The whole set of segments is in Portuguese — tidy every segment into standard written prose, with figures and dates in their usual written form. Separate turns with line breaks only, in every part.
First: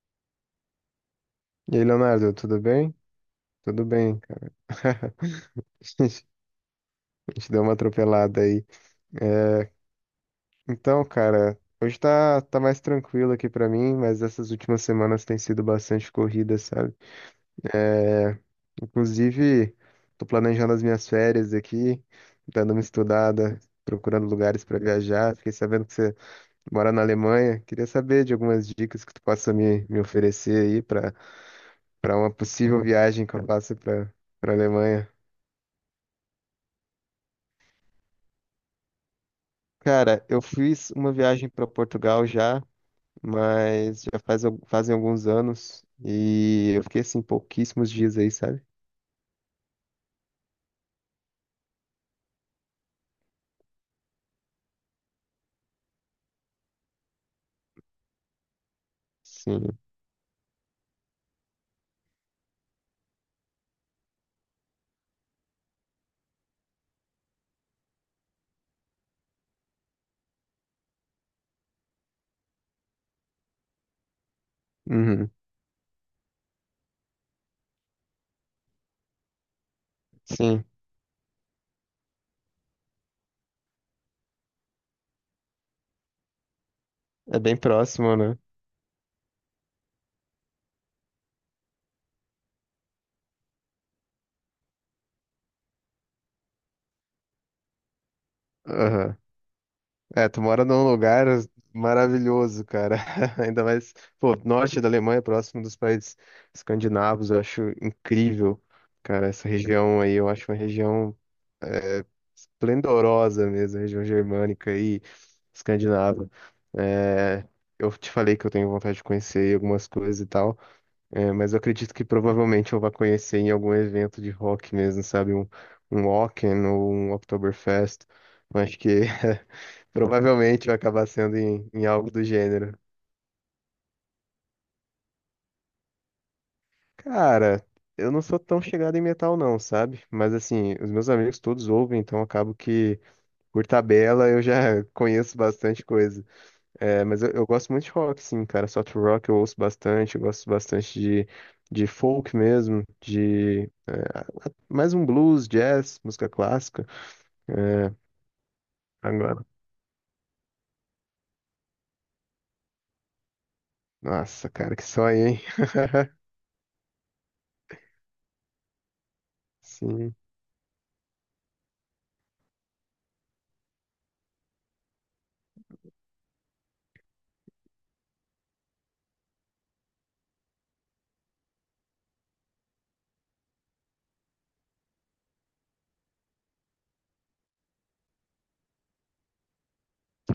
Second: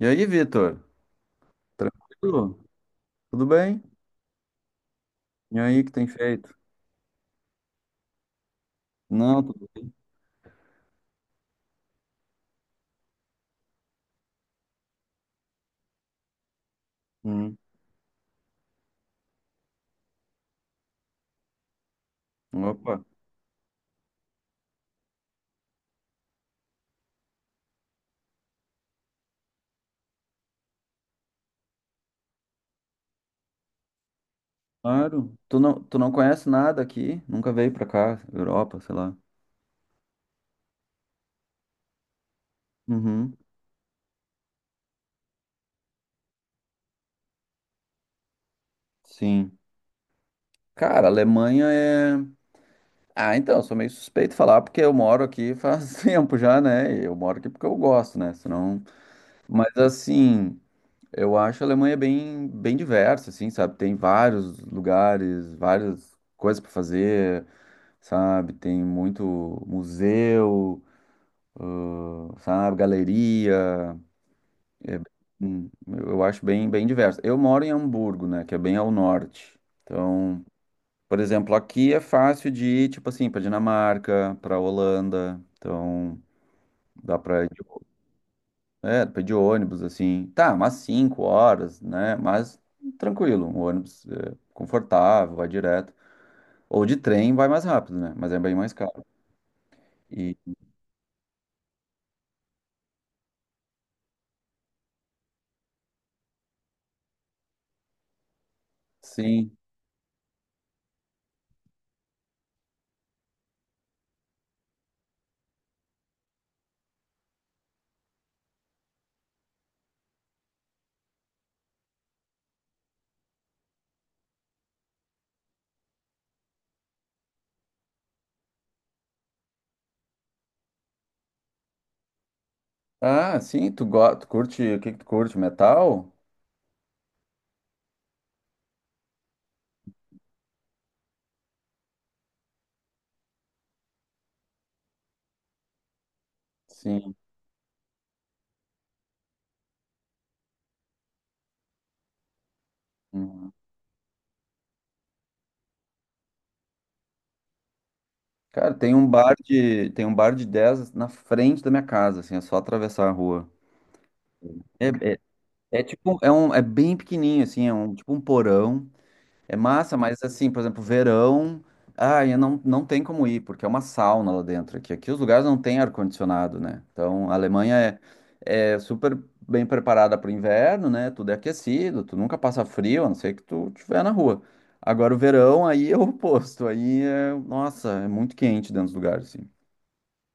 E aí, Vitor?
E aí, Leonardo, tudo
Tranquilo?
bem?
Tudo bem?
Tudo bem, cara.
E aí,
A
que tem
gente
feito?
a gente deu uma atropelada aí.
Não, tudo
É,
bem.
então, cara, hoje tá mais tranquilo aqui pra mim, mas essas últimas semanas tem sido bastante corrida, sabe?
Hum.
É, Inclusive, tô planejando as minhas férias aqui, dando uma
Opa,
estudada, procurando lugares pra viajar. Fiquei sabendo que você mora na Alemanha. Queria saber de algumas dicas que tu possa me oferecer aí pra para uma possível viagem que eu faça pra para Alemanha.
claro. Tu não conhece nada aqui? Nunca veio pra cá, Europa, sei lá.
Cara, eu fiz uma viagem para Portugal já,
Uhum.
mas já faz, fazem alguns anos e eu fiquei assim pouquíssimos dias aí, sabe?
Sim. Cara, Alemanha é. Ah, então, eu sou meio suspeito de falar porque eu moro aqui faz tempo já, né? E eu moro aqui porque eu gosto, né? Senão... Mas
Sim.
assim, eu acho a Alemanha bem diversa, assim, sabe? Tem vários lugares, várias coisas pra fazer. Sabe? Tem muito museu, sabe? Galeria. É,
Uhum.
eu acho bem diverso. Eu moro em Hamburgo, né? Que é bem ao norte. Então,
Sim.
por exemplo, aqui é fácil de ir, tipo assim, para Dinamarca, para Holanda. Então, dá
É
para ir,
bem próximo, né?
é, dá pra ir de ônibus, assim. Tá, umas cinco horas, né? Mas tranquilo, um ônibus é, confortável, vai direto. Ou de trem vai mais rápido, né? Mas é bem mais caro.
Aham. É,
E
tu mora num lugar maravilhoso, cara. Ainda mais, pô, norte da Alemanha, próximo dos países escandinavos, eu acho incrível, cara, essa
sim.
região aí, eu acho uma região esplendorosa mesmo, a região germânica e escandinava. É, eu te falei que eu tenho vontade de conhecer algumas coisas e tal, é, mas eu acredito que provavelmente eu vá conhecer em algum evento de rock mesmo, sabe? Um Wacken ou um Oktoberfest. Eu acho que provavelmente vai acabar sendo em algo do gênero.
Ah, sim, tu, tu curte, o que que tu curte? Metal?
Cara, eu não sou tão chegado em metal não, sabe? Mas assim, os meus amigos todos ouvem, então acabo que, por tabela, eu já conheço bastante coisa. É,
Sim.
eu gosto muito de rock, sim, cara. Soft rock eu ouço bastante, eu gosto bastante de folk mesmo,
Uhum.
mais um blues, jazz, música clássica. É,
Cara,
agora.
tem um bar de 10 na frente da minha casa, assim, é só atravessar a rua.
Nossa, cara, que
É, é,
sonho, hein?
é tipo, é bem pequenininho, assim, é um, tipo um porão. É massa,
Sim,
mas assim, por exemplo, verão, ai, não, não tem como ir, porque é uma sauna lá dentro aqui. Aqui os lugares não têm ar-condicionado, né? Então a Alemanha é, é super bem preparada para o inverno, né? Tudo é aquecido, tu nunca passa frio, a não ser que tu estiver na rua. Agora o verão aí é o oposto, aí é, nossa, é muito quente dentro dos lugares, assim.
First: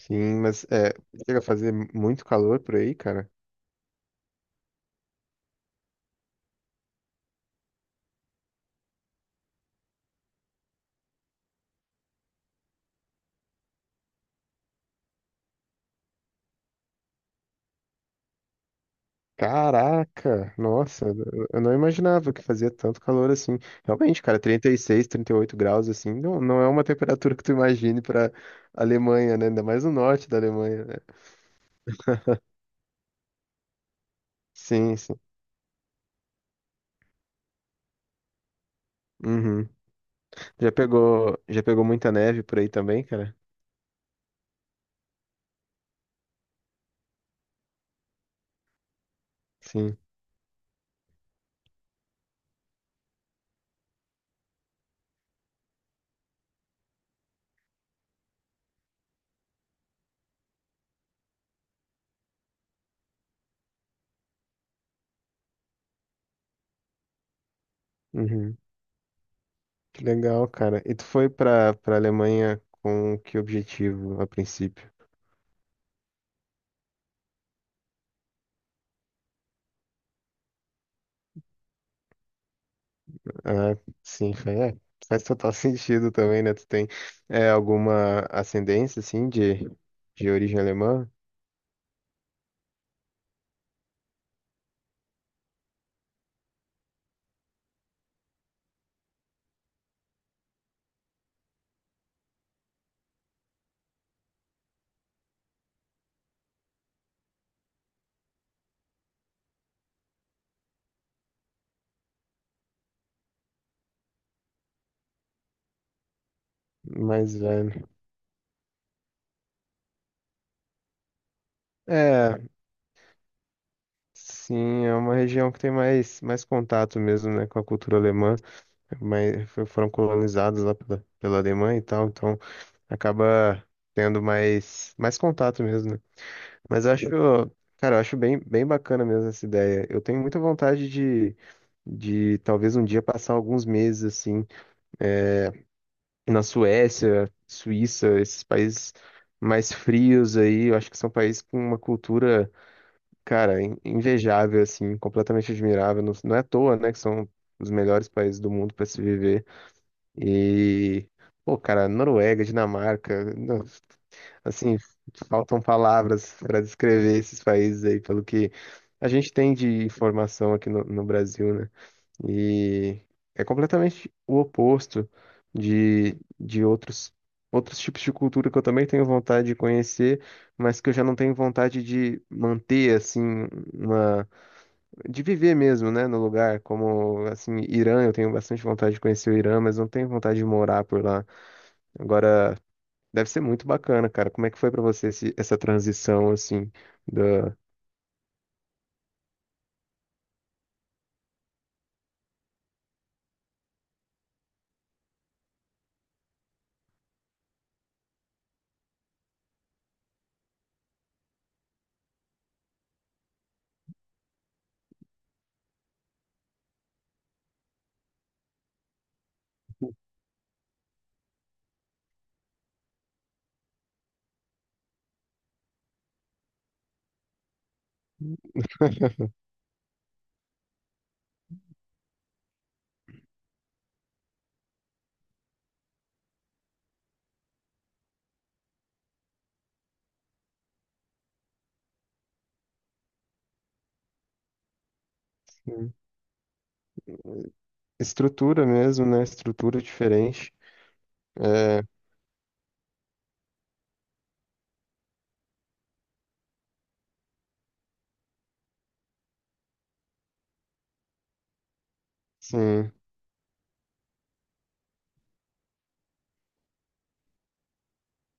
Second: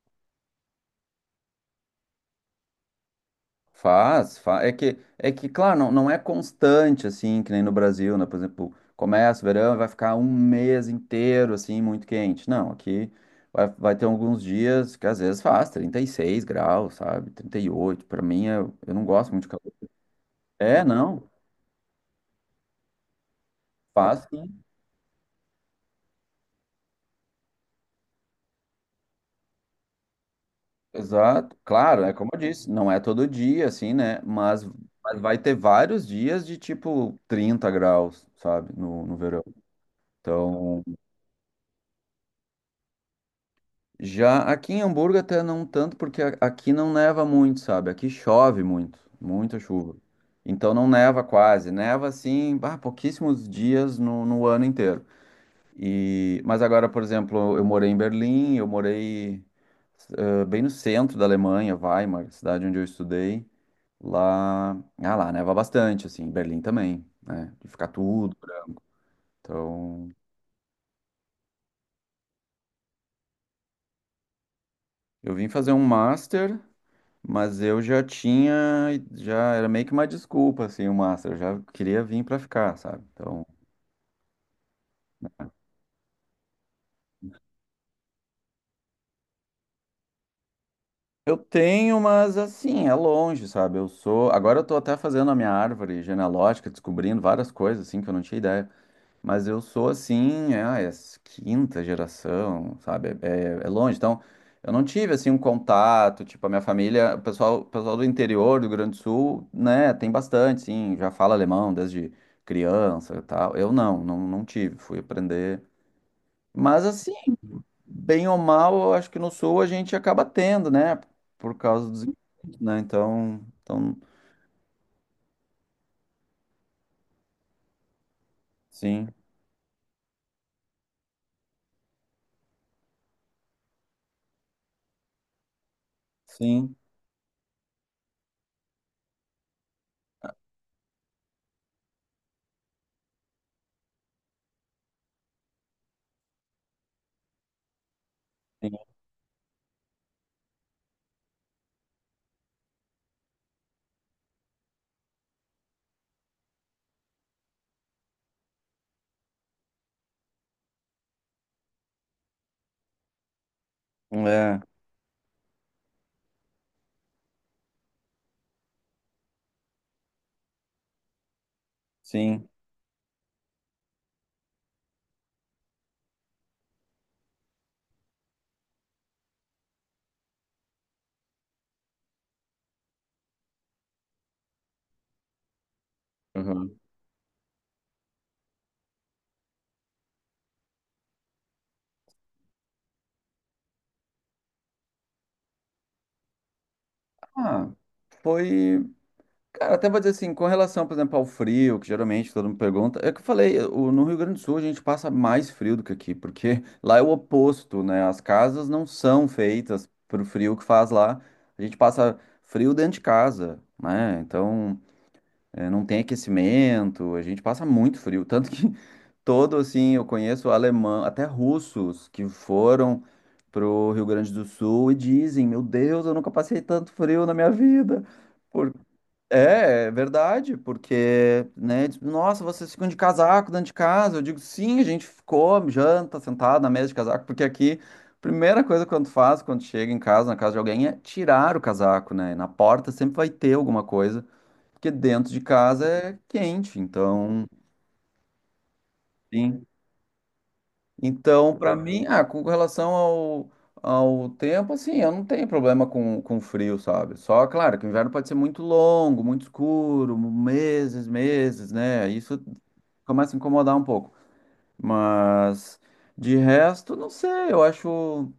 sim, mas é, chega a fazer muito calor por aí, cara.
Faz, faz. Claro, não é constante, assim, que nem no Brasil, né? Por exemplo, começa o verão e vai ficar um mês inteiro, assim, muito quente. Não, aqui vai ter alguns dias que às vezes faz 36 graus, sabe? 38. Para mim, eu não gosto muito de calor.
Caraca,
É,
nossa,
não,
eu não imaginava que fazia tanto calor assim. Realmente,
faz
cara,
sim.
36, 38 graus assim, não, não é uma temperatura que tu imagine pra Alemanha, né? Ainda mais no norte da Alemanha, né?
Exato. Claro, é como eu disse, não é todo dia, assim, né?
Sim, sim.
Mas vai ter vários dias de, tipo, 30 graus, sabe? No verão.
Uhum.
Então.
Já pegou muita neve por aí também, cara?
Já aqui em Hamburgo até não tanto, porque aqui não neva muito, sabe? Aqui chove muito, muita chuva.
Sim.
Então não neva quase, neva assim, ah, pouquíssimos dias no ano inteiro. E, mas agora, por exemplo, eu morei em Berlim, bem no centro da Alemanha, Weimar, cidade onde eu estudei. Lá, ah, lá neva bastante, assim, em Berlim também, né? De ficar tudo.
Uhum.
Né?
Que
Então,
legal, cara. E tu foi pra Alemanha com que objetivo a princípio?
eu vim fazer um master. Mas eu já tinha, já era meio que uma desculpa, assim, o Master. Eu já queria vir pra ficar, sabe? Então,
Ah, sim, foi, é, faz total sentido também, né? Tu tem é, alguma ascendência, assim, de origem alemã?
eu tenho, mas assim, é longe, sabe? Eu sou. Agora eu tô até fazendo a minha árvore genealógica, descobrindo várias coisas, assim, que eu não tinha ideia. Mas eu sou assim, quinta geração, sabe? É longe. Então, eu não tive assim um contato, tipo, a minha família, o pessoal do interior do Rio Grande do Sul, né, tem bastante, sim, já fala alemão desde criança e tal. Eu não, não tive, fui aprender. Mas assim,
Mais velho.
bem ou mal, eu acho que no Sul a gente acaba tendo, né? Por causa dos,
É,
impostos, né? Então,
sim, é uma região que tem mais, mais contato mesmo, né, com a cultura alemã,
sim,
mas foram colonizados lá pela, pela Alemanha e tal, então acaba tendo mais, mais contato mesmo, né?
sim,
Mas eu acho, cara, eu acho bem, bem bacana mesmo essa ideia. Eu tenho muita vontade de talvez um dia passar alguns meses assim na Suécia, Suíça, esses
sim,
países mais frios aí. Eu acho que são países com uma cultura, cara, invejável assim, completamente admirável. Não, não é à toa, né, que são os melhores países do mundo para se viver. E pô, cara, Noruega, Dinamarca,
é,
assim, faltam palavras para descrever esses países aí, pelo que a gente tem de informação aqui no Brasil, né?
sim.
E é completamente o oposto de outros, outros tipos de cultura que eu também tenho vontade de conhecer, mas que eu já não tenho vontade de manter, assim, uma... de viver mesmo, né, no lugar,
Uhum.
como, assim, Irã, eu tenho bastante vontade de conhecer o Irã, mas não tenho vontade de morar por lá. Agora, deve ser muito bacana, cara. Como é que foi pra você essa transição, assim, da
Ah, foi. Cara, até vou dizer assim, com relação, por exemplo, ao frio, que geralmente todo mundo pergunta, é que eu falei, no Rio Grande do Sul a gente passa mais frio do que aqui, porque lá é o oposto, né? As casas não são feitas pro frio que faz lá. A gente passa frio dentro de casa, né? Então, é, não tem aquecimento, a gente passa muito frio. Tanto que todo, assim, eu conheço alemão, até russos que foram pro Rio Grande do Sul e dizem, meu Deus, eu nunca passei tanto frio na minha vida. É, é verdade, porque, né, diz, nossa, vocês ficam de casaco dentro de casa. Eu digo, sim, a gente ficou, janta, sentado na mesa de casaco, porque aqui, primeira coisa que tu faz quando chega em casa, na casa de alguém, é tirar o casaco, né? Na porta sempre vai ter alguma coisa, porque dentro de casa é quente, então,
estrutura mesmo, né?
sim.
Estrutura diferente.
Então, para
É,
mim, ah, com relação ao, ao tempo, assim, eu não tenho problema com frio, sabe? Só, claro, que o inverno pode ser muito longo, muito escuro, meses, meses, né? Isso
sim.
começa a incomodar um pouco. Mas, de resto, não sei,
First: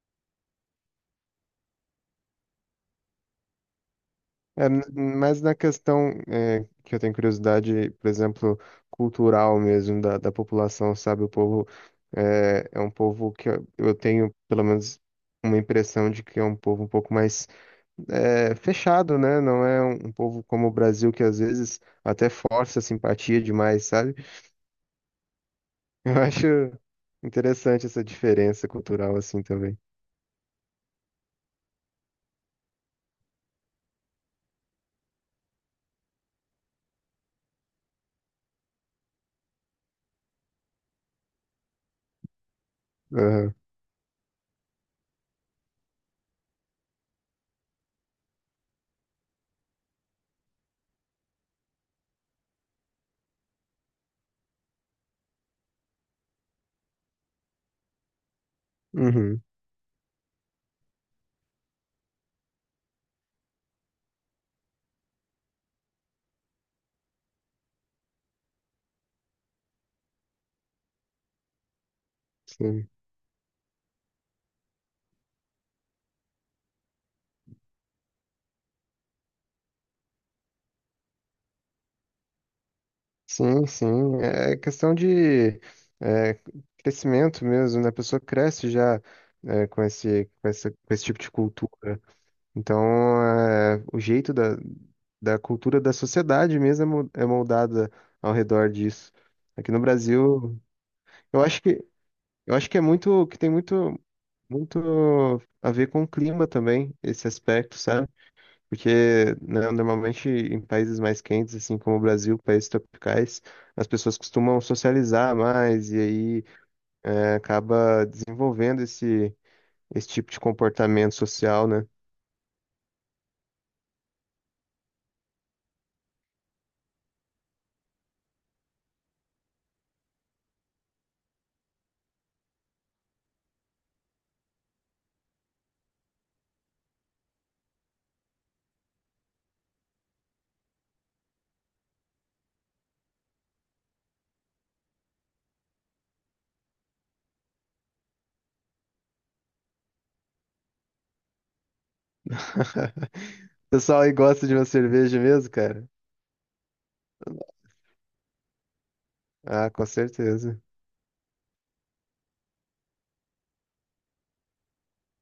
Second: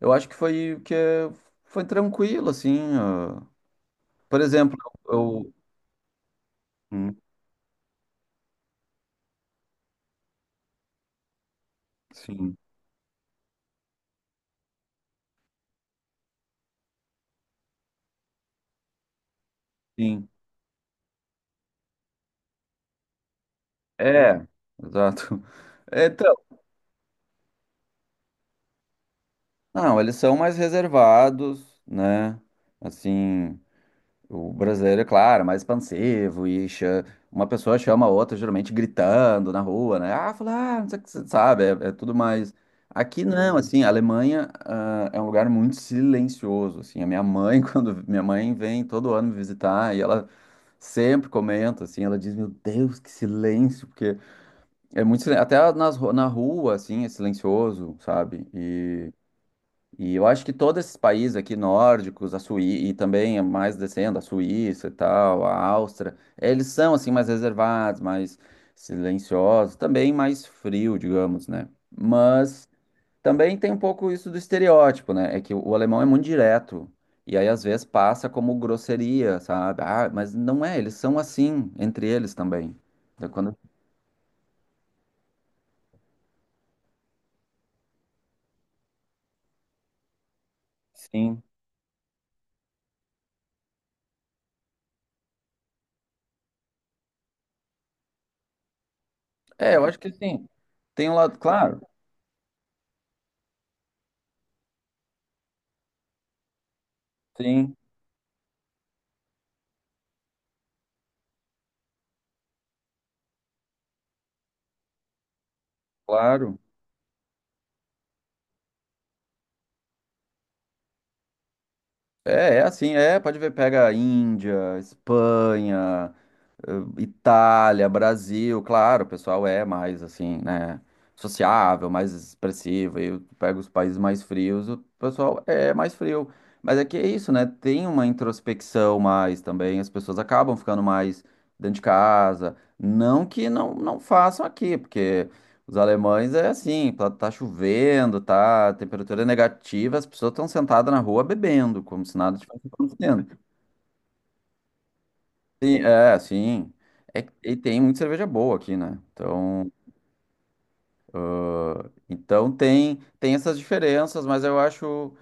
eu acho que foi, que é- foi tranquilo, assim. Ah. Por
É,
exemplo,
mas
eu...
na questão, é, que eu tenho
Hum,
curiosidade, por exemplo, cultural mesmo, da, da população, sabe? O povo
sim,
é, é um povo que eu tenho, pelo menos, uma impressão de que é um povo um pouco mais é, fechado, né? Não é um, um
sim.
povo como o Brasil, que às vezes até força a simpatia demais, sabe?
É, exato. É,
Eu acho interessante essa diferença cultural assim também.
não, eles são mais reservados, né? Assim, o brasileiro, é claro, é mais expansivo uma pessoa chama a outra, geralmente gritando na rua, né? Ah, fala, ah, não sei o que você sabe, é, é tudo mais. Aqui
Aham.
não, assim, a Alemanha, ah, é um lugar muito silencioso, assim. A minha mãe, quando minha mãe vem todo ano me visitar e ela sempre comenta, assim, ela diz, meu Deus, que silêncio, porque é até nas, na rua, assim, é silencioso, sabe?
Uhum.
E eu acho que todos esses países aqui nórdicos, a Suí e também mais descendo, a Suíça e tal, a Áustria, eles são assim mais reservados, mais silenciosos, também mais frio, digamos, né? Mas
Sim,
também tem um pouco isso do estereótipo, né? É que o alemão é muito direto e aí às vezes passa como grosseria, sabe? Ah, mas não é, eles são assim entre eles também. Então, quando...
sim, sim. É questão de é, crescimento mesmo, né? A pessoa cresce já é, com esse, com essa, com esse tipo de
Sim.
cultura. Então, é, o jeito da, da cultura da sociedade mesmo é é moldada ao redor disso. Aqui
É,
no
eu acho que sim.
Brasil,
Tem um lado,
eu acho
claro.
que, eu acho que é muito, que tem muito, muito a ver com o clima também, esse
Sim,
aspecto, sabe? Porque, né, normalmente em países mais quentes, assim como o Brasil, países tropicais, as pessoas costumam socializar mais e aí
claro.
é, acaba desenvolvendo esse, esse tipo de comportamento social, né?
É, é assim, é, pode ver, pega Índia, Espanha, eh, Itália, Brasil, claro, o pessoal é mais assim, né, sociável, mais expressivo, aí eu pego os países mais frios, o pessoal é mais frio, mas é que é isso, né, tem uma introspecção mais também, as pessoas acabam ficando mais dentro de casa, não que não façam aqui, porque os alemães é assim, tá chovendo, tá, a temperatura é negativa, as pessoas estão sentadas na rua bebendo, como se nada estivesse acontecendo.
O pessoal aí gosta de uma cerveja mesmo, cara?
Sim. É, e tem muita cerveja boa aqui, né?
Ah,
Então,
com certeza.
então tem, tem essas diferenças, mas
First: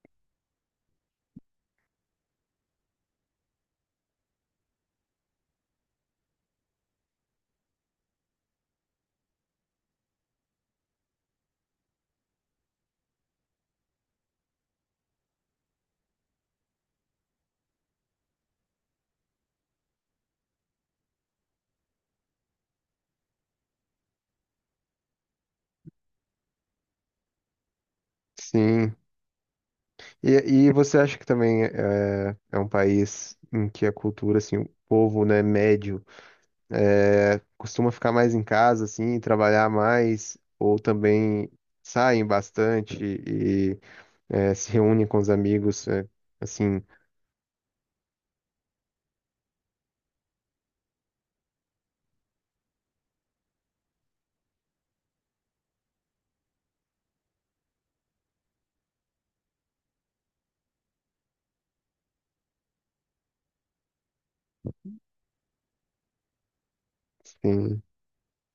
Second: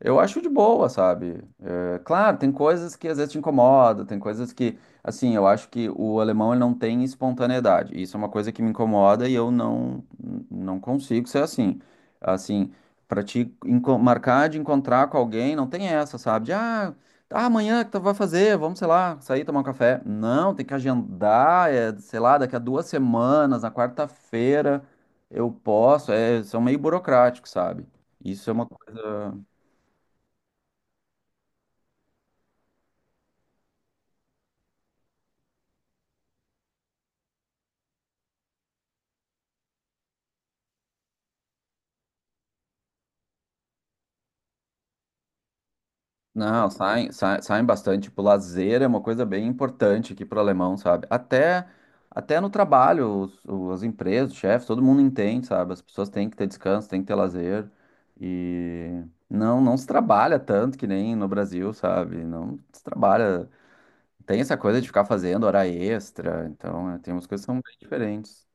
eu acho de boa, sabe? É, claro, tem coisas que às vezes te incomodam, tem coisas que, assim, eu acho que o alemão ele não tem espontaneidade. Isso é uma coisa que me incomoda e eu não não consigo ser assim. Assim, para marcar de encontrar com alguém, não tem essa, sabe? Ah, amanhã que tu vai fazer? Vamos, sei lá, sair tomar um café. Não, tem que agendar, é, sei lá, daqui a duas semanas, na quarta-feira. Eu posso, é, são meio burocráticos, sabe? Isso é uma
Sim.
coisa.
E, e você acha que também é, é um país em que a cultura, assim, o povo, né, médio, é, costuma ficar mais em casa, assim, trabalhar mais, ou também saem bastante e é, se reúnem com os amigos, é,
Não,
assim,
saem, saem, bastante. Tipo, lazer é uma coisa bem importante aqui para o alemão, sabe? Até no trabalho, as empresas, os chefes, todo mundo entende, sabe? As pessoas têm que ter descanso, têm que ter lazer. E não se trabalha tanto que nem no Brasil, sabe? Não se trabalha. Tem essa coisa de ficar fazendo hora extra, então é, tem umas coisas que são bem
sim.
diferentes.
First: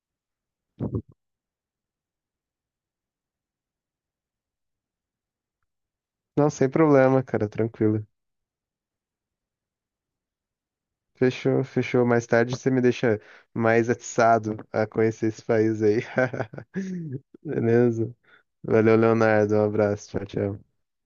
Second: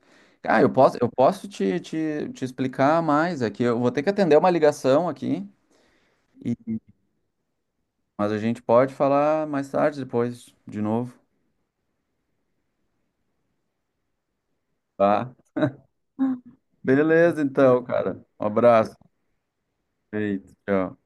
Ah, eu posso te explicar mais aqui. Eu vou ter que atender uma ligação aqui,
Não, sem
e-
problema, cara, tranquilo.
mas a gente pode falar mais tarde, depois, de novo.
Fechou, fechou. Mais tarde você me deixa mais atiçado a conhecer
Tá?
esse país aí.
Beleza, então,
Beleza?
cara. Um abraço.
Valeu, Leonardo. Um abraço. Tchau,
Feito.
tchau.
Tchau.